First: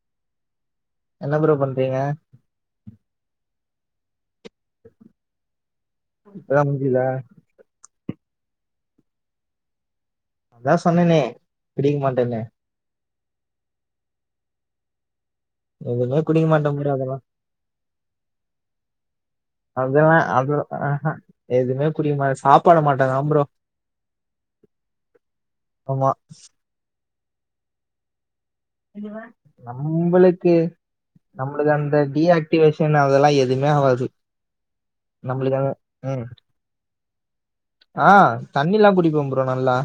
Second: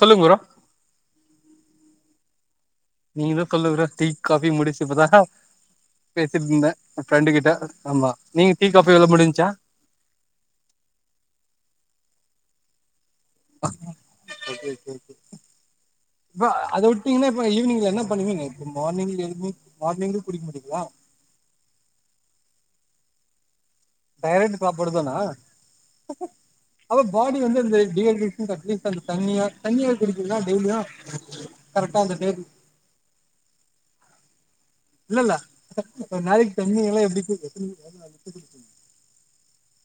சொல்லுங்க ப்ரோ என்ன ப்ரோ பண்றீங்க நீங்கள சொல்லோரு டி காபி முடிச்சுப்பதான் பேசிட்டு இப்பதா இருந்தேன் என் முடிஞ்சுதா ஃப்ரெண்டு கிட்ட ஆமா நீங்க டீ காப்பி எள முடிச்சா அதான் சொன்னேனே குடிக்க மாட்டேனே சேரி சேரி எதுவுமே குடிக்க மாட்டோம் ப்ரோ இப்ப ஈவினிங்ல என்ன பண்ணுவீங்க இப்ப மார்னிங் எழுப்பி மார்னிங்கு அதெல்லாம் குடிக்க அதெல்லாம் அத மாட்டீங்களா அஹ் அஹ் எதுவுமே குடிக்க மாட்ட சாப்படு மாட் காம்பரம் டடைர்ட் சாப்பாடு தனா ஆமா அவ பாடி வந்து இந்த டி அக் நம்மளுக்கு டெய்லியு நம்மளுக்கு அந்த கரெக்டா டேபிள் டிஆக்டிவேஷன் அதெல்லாம் எதுவுமே ஆகாது இல்லல்ல நளைக்கு தண்ணி எல்லாம் எப்படி [unintelligible] ஆஹ் தண்ணில்லாம் குடிப்போம் பரோம் நல்லா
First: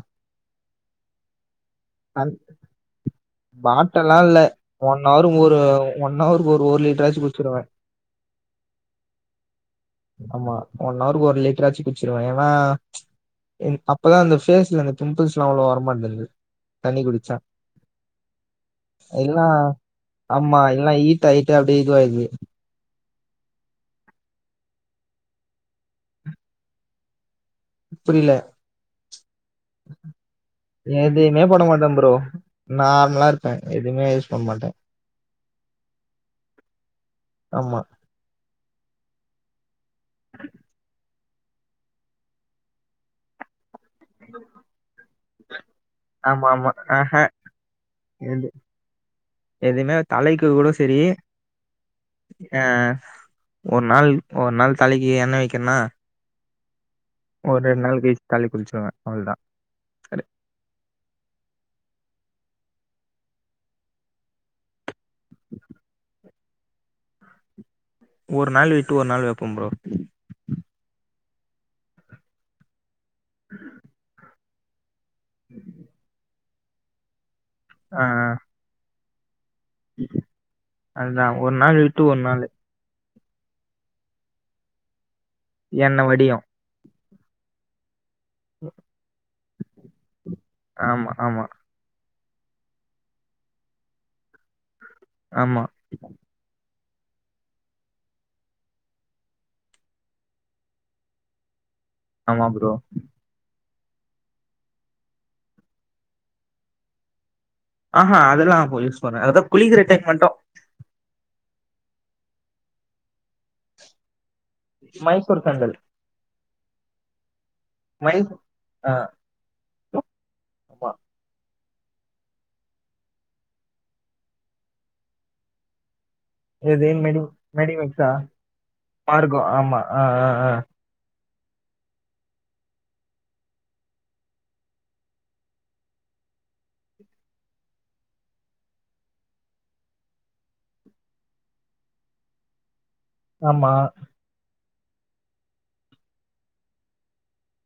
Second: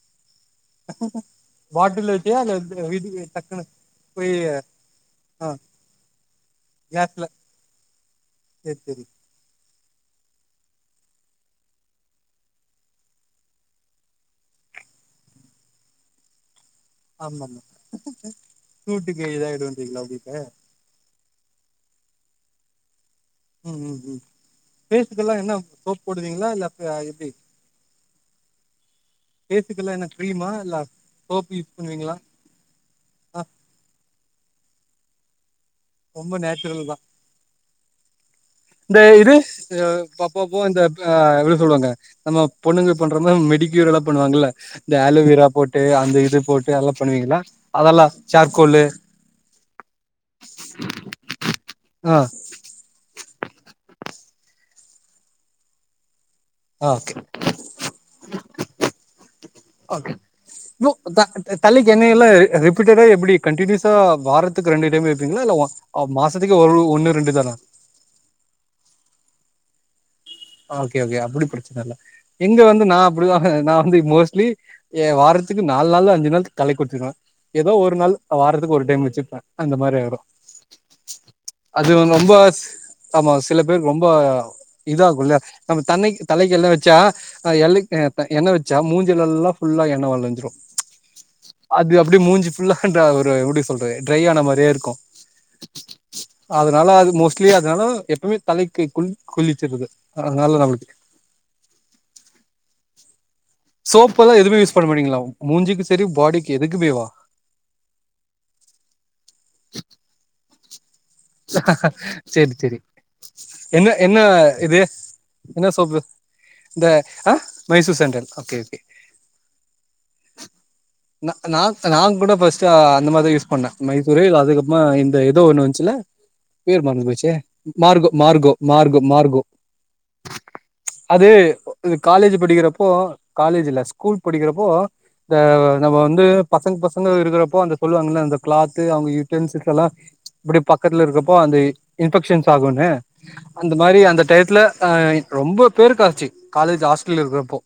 பாட்டில்ல வச்ச அல்லது வீட் த பாட்டெல்லாம் இல்ல ஒன் ஹவரு ஒரு ஒன் ஹவருக்கு ஒரு ஒரு லிட்டராச்சு கிளாஸ்ல குடிச்சிருவேன் சேரி சேரி ஆமா ஒன் ஹவருக்கு ஒரு லிட்டரா ஆச்சு குடிச்சிருவேன் ஏன்னா அப்பதான் அந்த ஃபேஸ்ல இந்த பிம்பிள்ஸ் எல்லாம் அவ்ளவு வராமா இருந்தது தண்ணி குடிச்சா ஆமாமா சூட்டுக்கு எல்லா இதாயிடுன்றீங்களா உங்களுக்கு ஆமா எல்லா ஈத்த ஈத்த அப்டியே இதுவாயிது ம் உம் உம் ம் ஃபேஸுகெல்லா என்ன சோப் போடுவீங்களா இல்ல அப்டி எப்டி புரில ஃபேஸுக்கெல்லா என்ன கிரீமா இல்ல எதுவுமே சோப்பு போட யூஸ் மாட்டே ப்ரோ பண்ணுவீங்களா நார்மலா ஆ இருப்பே எப்பவுமே மாட்டே ரொம்ப நேச்சுரல் தா ஆமா இந்த இது இந்த பப்பப்போ இந்த எட எப்டி சொல்லுவாங்க நம்ம பொண்ணுங்க பண்றமாரி மெடி [unintelligible] ல்லாம் பண்ணுவாங்களல்ல இந்த ஆல் டாபு ஆமா ஆமா ஆஹ் ஹ அதெல்லா எது சார்கோலு எதுவுமே தலைக்கு கூட செரி ஆ ஆஹ் ஒரு நாள் ஒரு நாள் தலைக்கு என்ன வைக்கனா ஓக்கே தலை குளிச்சிருவே அவ்ளோதா ஓக்கே புக் பாக்குறது தலைக்கு எண்ணையல ரிப்பீட்டடா எப்டி கண்டினியூஸா வாரத்துக்கு ரெண்டு டைம் வைப்பீங்களா இல்ல வ மாசத்துக்கு ஒ ஒரு ஒண்ணு ரெண்டு தானா ஒரு நாள் விட்டு ஒரு நாள் வைப்பே ப்ரோ ஓக்கே ஓக்கே அப்டி பிரச்சன இல்ல இங்க வந்து ந பொதுவாக நா அப்டி மோஸ்லி ஏ வாரத்துக்கு நாலு நாள் அஞ்சு நாள் தலைக்குளிசிடுவே ஏதோ ஒரு ஆ நாள் வாரத்துக்கு ஒரு டைம் வச் ஆ அந்த மாரி ஆயிடும் அதுதா ஒரு நாள் அது விட்டு ஒரு ரொம்ப நாள் ஆமா சில பேரு ரொம்ப இதாகுள்ள நம்ம எண்ணெ தன்னை வடியு தலைக்கென்ன வச்சா ஆ எல்லைக்கு எண்ண வச்சா மூஞ்சிலல்லா ஃபுல்லா எண்ண வழி ஆமா ஆமா அப்டி மூஞ்சு ஃபுல்லா இத ஒரு எப்டி சொல்றது ட்ரை ஆன மாரியே இருக்கும் ஆமா அதனால அது மோஸ்ட்லி அதனால எப்பமே தலைக்கு குளிகுளிச்சிருது அதனால நம்பளுக் ஆமா புரோ சோப்பல்ல எதுவுமே யூஸ் பண்ண மாட்டீங்களா மூஞ்சுக்கு செரி பாடிக்கு எதுக்குமேவா ஆஹா அதெல்லாம் பொய்சொன்ன அத குளிக்கிற டைம் மட்டும் செரி செரி என்ன என்ன இது மைசூர் என்ன சாண்டல் சோப்பு இந்த அஹ் Mysore sandal okay okay hello ஆமா நா நா நாங் கூட ஃபஸ்ட் அந்த மாதிரிதான் யூஸ் பண்ணேன் மைசுர் அதுக்கப்புறமா இந்த ஏதோ ஒன்னுவந்ச்சுல எது மெடி மெடிமிக்ஸா மார்கோ ஆமா ஆஹ் ஆஹ் அது காலேஜ் படிக்கிறப்போ காலேஜ் இல்ல ஸ்கூல் படிக்கிறப்போ இத நம்ம வந்து பசங்க பசங்க இருக்றப்போ அந்த சொல்லுவாங்க அந்த கிளாத்து அவங்க யூட்டென்ஸ்க்குலாம் இப்படி பக் பக்கத்துல இருக்கப்போ அந்த இன்ஃபெக்சன்ஸ் ஆகுனு ஆமா அந்த மாரி அந்த டையத்ல ஆஹ் ரொம்ப பேருக்கு ஆச்சு காலேஜ் ஹாஸ்டல் இருக்றப்போ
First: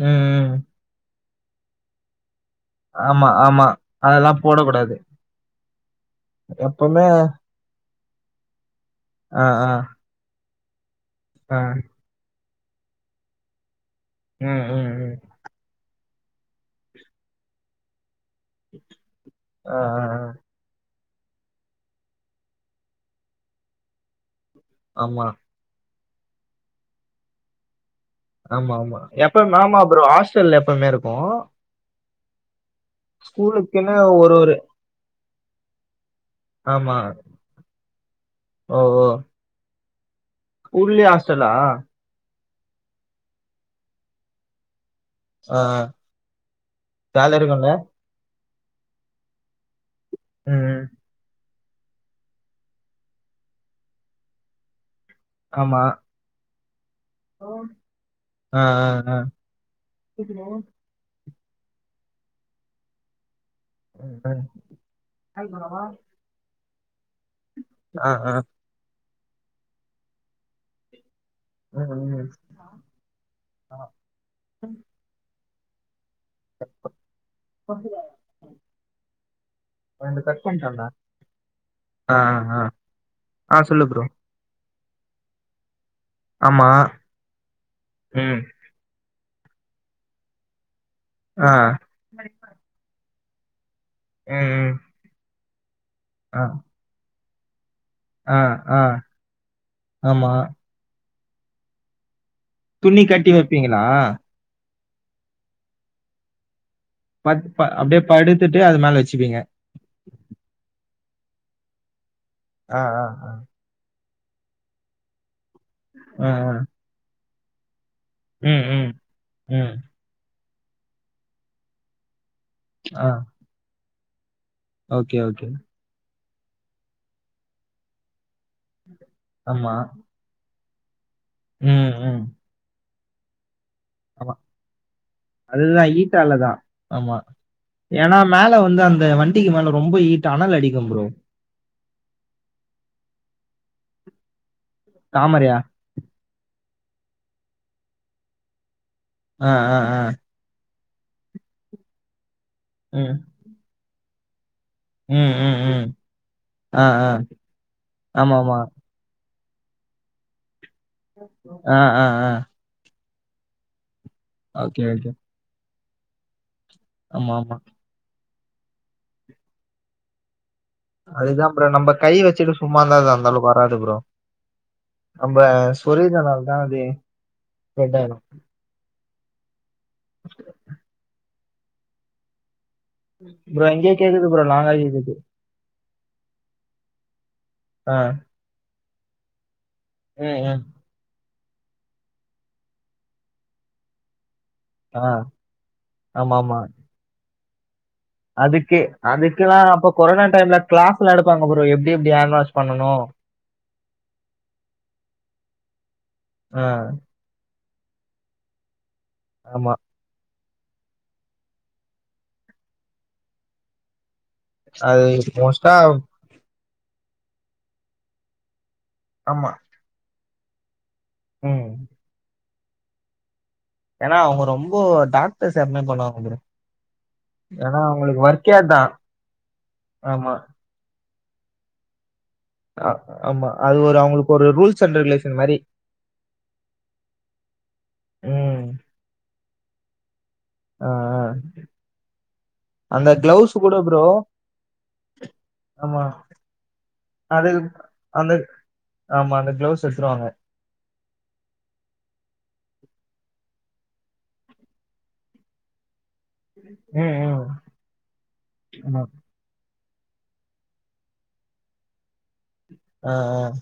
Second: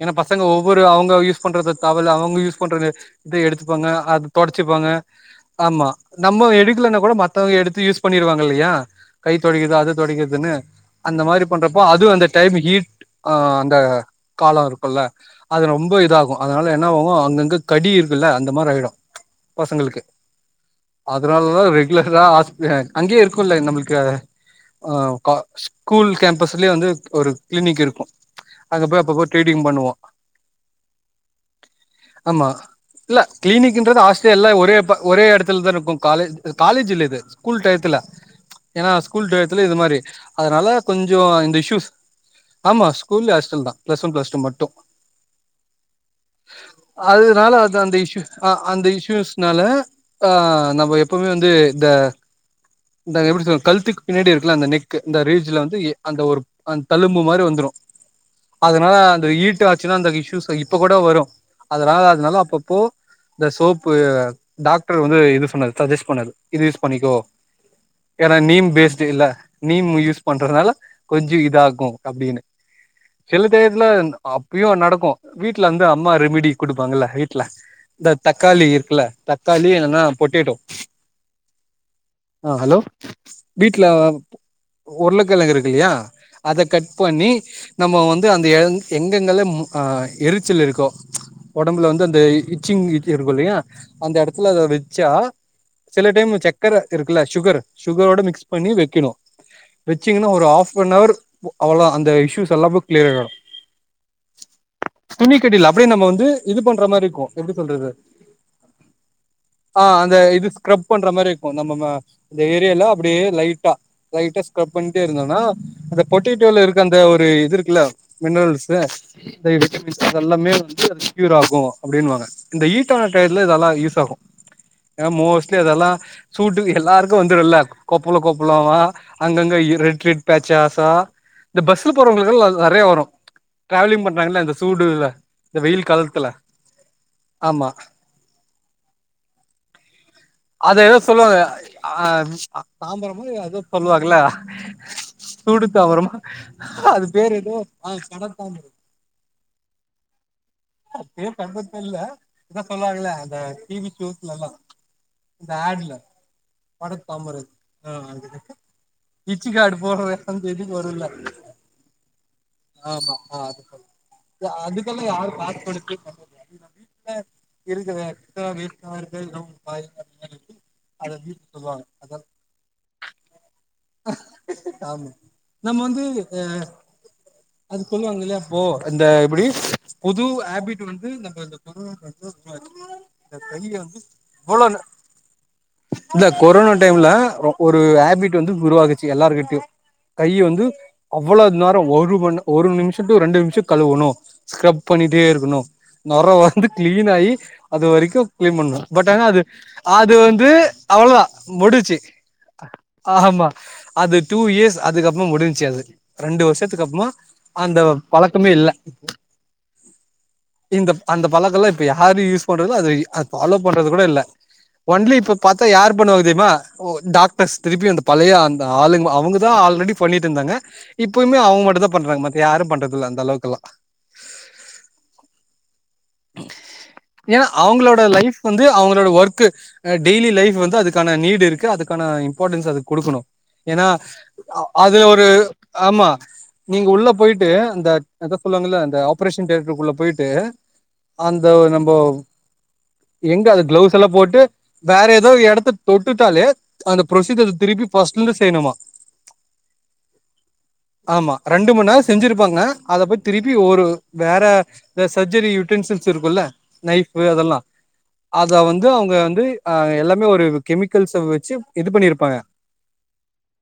ஏன்னா பசங்க ம் ஒவ்வொரு அவங்க யூஸ் பண்றது டவல்அவங்க யூஸ் பண்றது ஆமா இத ஆமா எடுத்துப்பாங்க அது அதெல்லா தொடச்சிப்பாங்க போடக்கூடாது ஆமா நம்ம எடுக்கலான எப்பவுமே கூட மத் எடுத்து யூஸ் பண்ணிருவாங்க இல்லையா கை ஆ ஆ தொடைக்கது அது தொடைக்கதுன்னு அந்த மாதிரி ஆ பண்றப்போ அது வந்து டைம் ஹீட் அந்த ம் காலம் ம் இருக்குல்ல ம் அது ரொம்ப இதாகும் அதனால என்ன ஆகும் அங்கங்க கடி இருக் இல்ல அந்த மாரி ஆயிடும் ஆ ஆ பசங்களுக்கு ஆ அதனால வெய் இல்ல தா ஆஸ்பத் அங்கேயே இருக்கும்ல்ல நம்மளுக்காக ஆஹ் ஆமா கா ஸ் ஸ்கூல் கேம்பஸ்லே வந்து ஒரு க்ளினிக் இருக்கும் ஆமா ஆமா எப்போமேம்மா புரோ ஹாஸ்டல் எப்பமே இருக்கும் ஆமா இல்ல கிளினிக்ன்றது ஹாஸ்டே ஒரு எல்லா ஒரு ஒரே ஒரே எடத்துலதான் இருக்கும் காலேஜ் காலேஜ் ஆமா இல் இது ஸ்கூல் டையத்துல ஓ ஏன்னா ஓ ஸ்கூல் டைத்துல இது மாரி அதனால ஸ்கூல்லயே கொஞ்சம் ஹாஸ்டலா இந்த இஸ்யூஸ் ஆமா ஸ்கூல்லி ஹாஸ்டல் தான் பிளஸ் ஒன் பள டூ மட்டும் ஆ ஆ ஜாலியா அதுனால இருக்குல்ல அந்த அந்த இஷயு அஹ் அந்த இஷயூஸ்னால ம் ஆஹ் ம் நம்ம எப்பவுமே வந் து இந்த எப்படி சொல கழுத்துக்கு பின்னாடி இருக்கலாம் அந்த நெக் இந்த ரீஜல வந்து ஆமா அந்த ஒரு ஆ தழும்பு மாரி வந்துரும் ஆ ஆ அதனால ஆ அந்த ஈட்டு ஆச்சுன்னா அந்த ம், இஷயூஸ் ம். இப்ப கூட வரும் அதன அதனால அப்பப்போ இந்த சோப்பு டாக்டர் வந்து இது சொன்னது சஜஸ்ட் பண்ணாது இது யூஸ் பண்ணிக்கோ ஆ ஆ ஏாரா நீம் பேஸ்ட இல்ல நீம் யூஸ் பண்றதுனால கொஞ்சம் இதாாகும் அப்படின்னு சில தேரத்துல ம் அப்பயும் நடக்கும் வீட்டுல வந்து அம்மா ரெமிடி கொடுப்பாங்கள வீட்டுல ம் இந்த தக்காளி இருக்குல்ல தக்காளி என்னன்னா ரெண்டு கட் பொட்டேட்டோ பண்ட்டான்டா ஆ ஆஹ் ஆ ஹலோ ஆ வீட்டுல சொல்லு ப்ரோ உருளைக்கிழங்கு இருக்கு இல்லையா அத ஆமா கட் பண்ணி நம்ம வந்து ம் அந்த எந் எங் ங்கள அ எரிச்சல் இருக்கோ ஆ உடம்புல வந்து அந்த இச்சிங் இருவக்குல்லயா அந்த ம் இடத்துல அத ம் வச்சா சில டைம் ஆ சக்கரை இருக்கு இல்ல சுகர் சுகரோட ஆ மிக்ஸ் பண்ணி ஆ வைக்கணும் வச்சீங்கன்னா ஆமா ஒரு ஹாப் அன் வர் அவ்வளோ அந்த இஷயூஸ் துண்ணி கட்டி வைப்பீங்களா துணிக்கட்டில் அப்படியே நம்ம வந்து இது பண் பட் ப அப்படியே படுத்துட்டு அது மேல வச்சுப்பீங்க ஆ அந்த இது ஸ்க்ரப் பண்ற மாரி இருக்கும் நம்ம ம இந்த ஆ ஏரியால ஆ அப்படியே ஆ லைட்டா லைட்டா ஸ்கரப் பண்ணிட்டே இருந்தோனா அந்த ஆ ஆ பொட்டேடோல இருக்க அந்த ஒரு திருக்குல ம் மினரல்ஸ் ம் அ ம் விட்டமின்ஸ் அது எல்லாமே க்யூர் ஆகும் அப்படின்னுவாங்க இந்த இட்டான ஆ இதெல்லாம் யூஸ் தகும் ஓகே ஓகே சூட்டுக்கு எல்லாருக்கும் வந்துரும்ல கொப்பல கொப்பலமா அங்கங்க ஆமா ரெட் ரெட் பேச்சாஷ் தோ இந்த ம் பஸ்ல ம் போறவங்களுக்குல்லா நிறைய வரும் ஆமா இந்த வெயில் அதுதான் காலத்துல ஹீட்டாலதான் ஆமா ஆமா ஏன்னா மேல வந்து அந்த வண்டிக்கு மேல ரொம்ப ஹீட் ஆனா அத ஏதோ சொல்லுவாங்க ஆ தாம்பரம்மோ அதோ சொல்லுவாகல தாமரையா கூடு தாவரமா அது பேரு எதோ ஆ கட தாமரை ஆ ஆ ஆ அப்பே தங்கரதில்ல இதுதா சொல்லுவாகல ம் அந்த டிவிகியூ இல்லலாம் ம் இந்த ம் ம் ஆடுல ஆ படர் ஆ தாமரை ஆ அது ஆமா ஆமா இச்சி காடு போட்ற அந்தேது ஆ ஆ ஆ ஆமா ஆ அது சொல் ஓகே, அதுக்கல்லாம் ஓகே. யாரு பா உடுக்கு [unintelligible] இப்ப ஆமா, ஆமா. இருக்குதே வேர்கார்கள்ளும் பாயும் அந்த மா இருக்கு அதுதான் புரோ நம்ம கை வச்சுட்டு சும்மா இருந்தான் இருந்தாலும் வராது புரோ ஆமா நம்ம சொரியந்தனால தான் அது ஸ்பிரெட் ஆயிடும் புடி புது வந்து நம்ப இந்த [unintelligible] இந்த ப்ரோ கைய இங்கேயே வந்து [unintelligible] கேக்குது ப்ரோ லாங்கா கேக்குது. இந்த கொரோனா டைம்ல ஒ ஒரு ஆ. ஹேபிட் வந்து உருவாகு ச்சு எல்லாருகிட்டயு கை ம், ம். வந்து இவ்ளோ நேரோ ஒரு வன் ஒரு நிமிஷத்துக்கு ரெண்டு நிமிஷோ கழுவணு ஸ்கரப் ஆ. பண்ணிட்டே இரு க்கணு நொற ஆமாமா. வந்து கிளீன் ஆ கி அதுவரைக்கு கிளீன் அதுக்கு பண்ணணு பட் ஆனா அது அதுக்கெல்லாம் அப்ப அது கொரோனா வந்து டைம்ல கிளாஸ்லாம் அவ்ளவுதா எடுப்பாங்க ப்ரோ. எப்டி முடிஞ்ச்சு எப்டி ஹேண்ட் வாஷ் பண்ணணும். ஆமா அது டூ இயர்ஸ் அதுக்கப்புறமா முடிஞ்ச்சு அது ரெண்டு ஆ. வருஷத்துக்கு அப்புறமா அந்த பழக்கமே இல்ல ஆமா இந்த அந்த பழக்கோ எல்லா இப்ப யாரு யூஸ் பண்றது இல்ல அது ஃபாலோ பண்றது கூட இல்ல அது ஒன்லி இப்ப பாத்தா மோஸ்ட்டா யார் பண்ணுவாங்க தெரியுமா ஓ டாக் டர்ஸ் திருப்பி அந்த பழைய ஆளுங்க ஆமா. அவங்கதா ஆல்ரெடி பண்ணிட் ருந்தாங்க இப்பயுமே அவங்க ம். மட்டுந்தா பண்றாங்க மத் யாரும் பண்றதில்ல அந்தளவுக்கெல்லா ஏன்னா அவங்க ரொம்போ டாக்டர்ஸ் அது மாரி ஏன்னா அவங்களோட அவங்களுக்கு லைஃப் ஒர்க்கே வந்து அதான். அவங்களோட ஒர்க் அ டெய்லி ஆமா. லைஃப் வந்து அதுக்கான நீ டு இருக்கு அதுக்கான இம்பார்ட்டன்ஸ் அதுக்கு அ- குடுக்கணு ஆமா. அது ஏன்னா ஒரு அவங்களுக்கு ஒரு அ ரூல்ஸ் அது அண்ட் ஒரு ரெகுலேஷன் மாரி. ஆமா நீங்க உள்ள போயிட்டு அந்த அதா ம். சொல்வாங்கல்ல அந்த ஆபரேஷன் தியேட்டருக்குள்ள போய்ட்டு ஆ, ஆ. அந்த நம்போ அந்த எங்க கிளவுஸ் அது கூட கிளவ்ஸ் ப்ரோ எல்லா போட்டு வேற ஏதோ எடத்த ஆமா தொட்டுட்டாலே அந்த அது புரொசீஜர் திருப்பிப் ஃபஸ்ர்ட்ல அந்த இருந்து செய்யணுமா ஆமா அந்த கிளவுஸ் எடுத்துருவாங்க ஆமா ரெண்டு மணி நேரோ செஞ்சிருப்பாங்க அத போய் திருப்பி ஒரு வேற சர்ஜரி யு ட்டென்ஷு இருக்கும்ல ம் நைஃபு ம் அதெல்லா அத வந்து ஆமா அவங்க வந்து ஆ எல்லாமே ஒரு கெமிக்கல்ஸ வச்சு இது பண்ணிருப்பாங்க ஆஹ் ஆஹ்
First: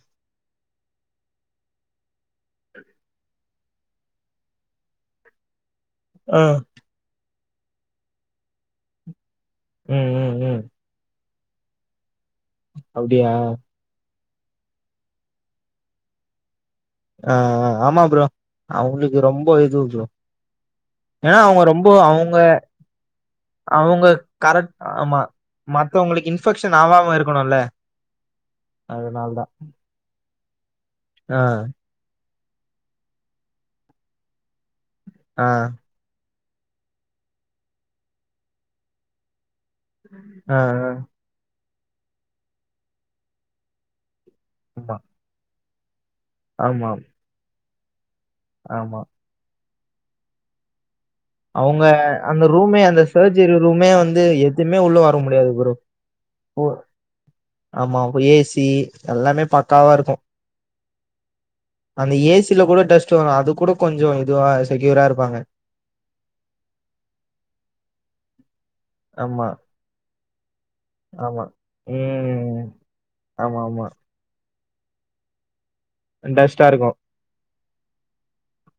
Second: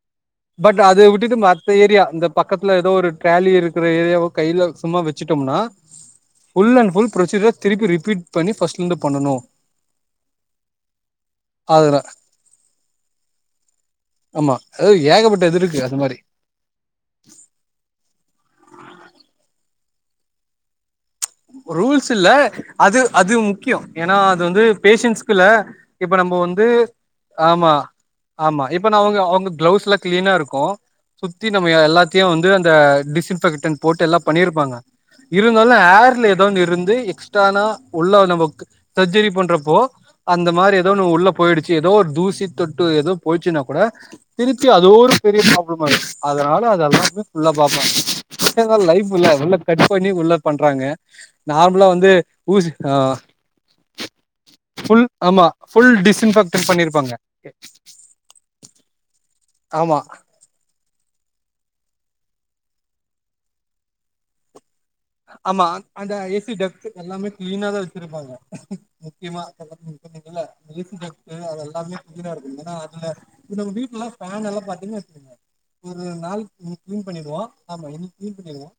பட் அத விட்டுட்டு மத்த ஏரியா இந்த பக்கத்துல ஏதோ ஒரு ட்ராலி இருக்கிற ஏரியாவோ கையில சும்மா வச்சுட்டோம்னா ஆஹ் புன ப்ரொசீஜர திருப்பி ரிபீட் பண்ணி ஃபஸ்ட்ல இருந்து பண்ணனு உம் உம் உம் அதுல அப்டியா ஆமா அது ஏகப்பட்டது இருக்கு அந்த மாரி ஆஹ் ஆமா ப்ரோ அவங்களுக்கு ரொம்ப இது ஜோ ரூல்ஸ் இல்ல அது அது முக்கியம் அவங்க ஏன்னா அது வந்து கரெக்ட் ஆமா பேஷன்ஸ்கள்ள இப்ப மத்தவங்களுக்கு நம்ப வந்து இன்ஃபெக்ஷன் ஆவாம இருக்கணும்ல ஆமா ஆமா இப்ப அதனால அவங்க தான் கிளவுஸ் எல்லா கிளீனா இருக்கும் கோ ஆ சுத்தி நம எல்லாத்தையும் வந்து அந்த டிஸ் இன்பெக்ட போட்டு எல்லாம் பண்ணிருப்பாங்க ஆ இருந்தாலு ஆர் ஏதா ஒன்னு இருந்து எக்ஸ்ட்னா உள்ள நம் சர்ஜரி பண்ற இப்ப அந்த ஆ ஆ மாரி ஏதோ ஒன்னு உள்ள போயிடுச் ஏதோ ஒரு தூசி தொட்டு ஏதோ போயச்சுன்னா கூட திருத்தி அதோ ஆமா ஒரு பெரிய பாவ ஆமாங்க அதனால அது ஆமா அல்லாமே பியுள்ள வாப்பா எப்புடி இருந்தாலும் ஆமா லைப் இல்ல [unintelligible] கட் பண்ணி உள்ள பண்றாங்க அவங்க நார்மலா வந்து அந்த ஊசி ரூமே ஆ அந்த சர்ஜரி ரூமே வந்து எதுமே உள்ள ஃபுல் வர ஆமா முடியாது ப்ரோ ஃபுல் கு டிஸ்இன்ஃபெக்டன் பண்ணிருப்பாங்க ஆமா ஏசி எல்லாமே பக்காவ ஆமா இருக்கும் அந்த ஏசில கூட டஸ்ட் வரும் அது கூட கொஞ்சம் இதுவா செக்யூரா இருப்பாங்க ஆமா அந்த ஏசி டெஸ்க் எல்லாமே கிளீனா தான் வச்சிருப்பாங்க முக்கியமா ஆமா, எல்லாமே புா இருக் [unintelligible] ஆமா. கு ம். ஏன்னா அதுல ஆமா, ஆமா. வீட்டு எாம் சொ [unintelligible] ஒரு நாளை டஸ்ட்டா நி இருக்கும். கிளீன் பண்ணிடுவோம் ஆமா இ கிளீன் பண்ணிடுவோம்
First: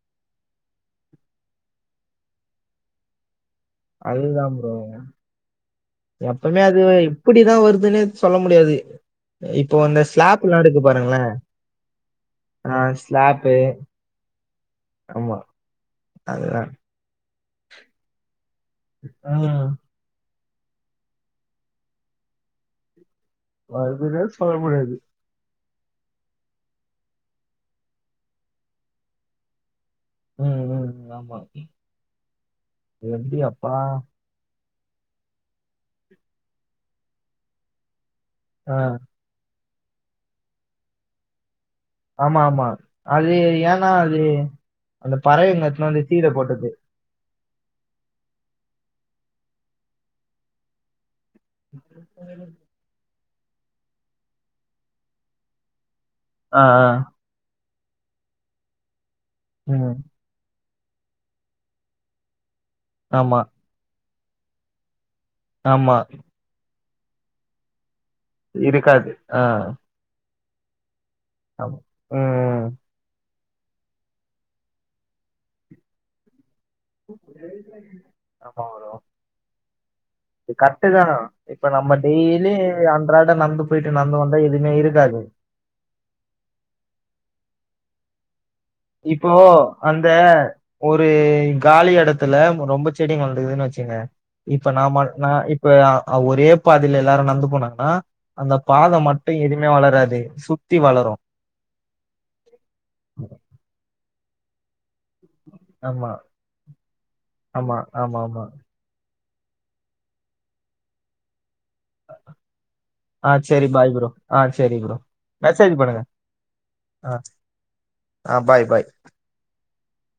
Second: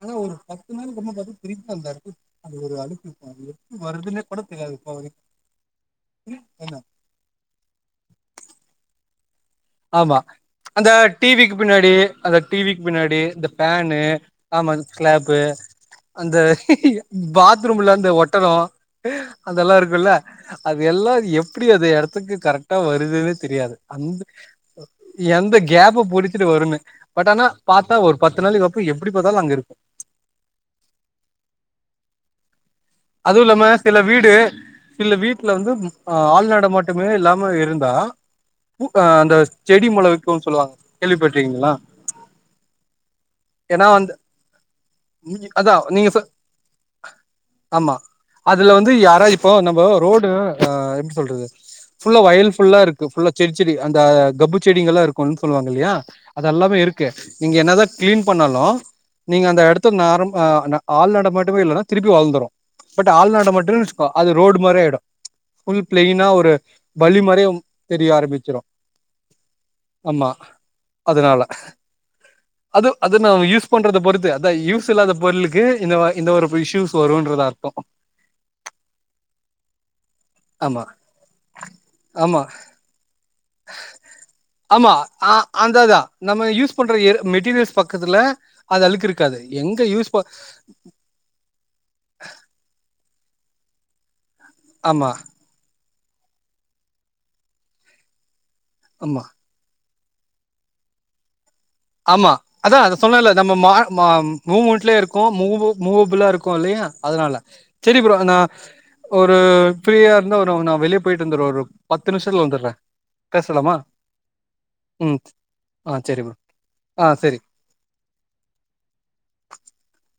ஆன ஒரு பத் ரொம்ப ப்த்த பிரிபாந்தான் இருக்கு அது ஒரு அழுப்பு இருக்கும் [unintelligible] அதுதான் புரோ எப்பமே என்ன அது இப்படிதான் வருதுன்னு சொல்ல முடியாது இப்போ இந்த ஆமா ஸ்லாப்லாம் இருக்கு அந்த பாருங்களேன். டிவிக்கு பின்னாடி அந்த ஆ டிவிக்கு பின்னாடி இந்த ஸ்லாப்பு பேனு ஆமா ஆமா. ஸ்லாப்பு அந்த அதுதான். பாத்ரூம்ல அந்த ஒட்டலம் ம். அதெல்லாம் இருக்குல்ல அது எல்லாம் எப்படி அது இடத்துக்கு கரெக்டா வருதுன்னே தெரியாது அந்த வருதுன்னே சொல்ல முடியாது. எந்தகி கேப்ப புடிச்சிட்டு வரும்ணு பட் ஆனா பார்த்தா ஒரு பத்து நாளைக்கு அப்புறம் எப்படிப்பத்தாலும் அங்க இருக்கும் உம் உம் ஆமா எப்படி அப்பா இல்ல வீட்டுல வந்து ஆள்நாட மட்டுமே இல்லாம இருந்தா ஆ. அஹ் அந்த செடி மொளைவைக்கும் சொல்லுவாங்க கேள்விப்பட்டிருக்கீங்களா ஆமா ஆமா அது ஏன்னா வந்து அது அந்த பறவைங்க அதா எத்துவந்து நீங்க சொ தீல போட்டது ஆமா அதுல வந்து யாரா இப்போ நம்ம ரோடுஹ எப்டி சொல்றது புல்ல வயிறுபுல்லா இருக்கு புல்ல சிரி சிரி அந்த கப்பு செடி எல்லாம் இருக்கும்ணும்னு சொல்லுவாங்க இல்லையா ஆ, அதல்லாமே ஆ. இருக்கு நீங்க என்னதான் கிளீன் பண்ணாலும் நீங்க அந்த ம். இடத்துக்கு ஆரம்ப ஆரம ஆள்நாட மாட்டமே இல்லன திருப்பி வளந்திடும் பட் ஆமா, ஆள்நட மாட்டமே ஹ அது ரோடு மாரி ஆயுடும் ஃபூல் ஆமா. பிளைய்னா ஒரு பல்லி மறியே தெரிய ஆரம்பிச்சிரோ ஆஹ் ம அதனால ம். அது அது யூஸ் யூஸ்பண்றத பொறுத்து அத யூஸ் இல்லாத பொருளுக்கு இந்த இந்த ஒரு இயூஸ் வரும்றது அர்த்தம் ஆமா ப்ரோ. இது கர்டு தா இப்ப நம்ம ஆமா டெய்லி அன்றாட நடந்துபோயிட்டு ஆமா அந்தான் நம்ம யூஸ் பண்ற மெட்டீரியல்ஸ் பக்கத்துல அது அழுக்கு இப்போ இருக்காது எங்க அந்த யூஸ் ப ஒரு காலி இடத்துல ரொம்ப செடி வளந்து இருக்குதுன்னு வச்சீங்க இப்ப நான்ம ஆமா நான் இப்ப ஒரே பாதில எல்லாரும் நந்து போனாங்கன்னா அந்த பாதை ஆமா மட்டும் எதுவுமே வளராது ஏய் சுத்தி வளரும் ஆமா அதா சொன்னேல நம்ம மா மா முமென்ட்லே இருக் மூ ஆமா, மூவபுளா இருக்கும் இல்லையா அதனால ஆமா, சேரி ப்ரோ ஆமா, ஆமா. ஒரு ஃப்ரீயா இருந்தா நா நா வெளிய போயிட்டு வந்துரு ஆஹ் சேரி பாய் ப்ரோ ஆஹ சேரி ப்ரோ ம் மெசேஜ் ஆ பண்ணுங்க சரி ப்ரோ ஆ ஆஹ் சரி ஆஹ் பாய் பாய் [inaudible]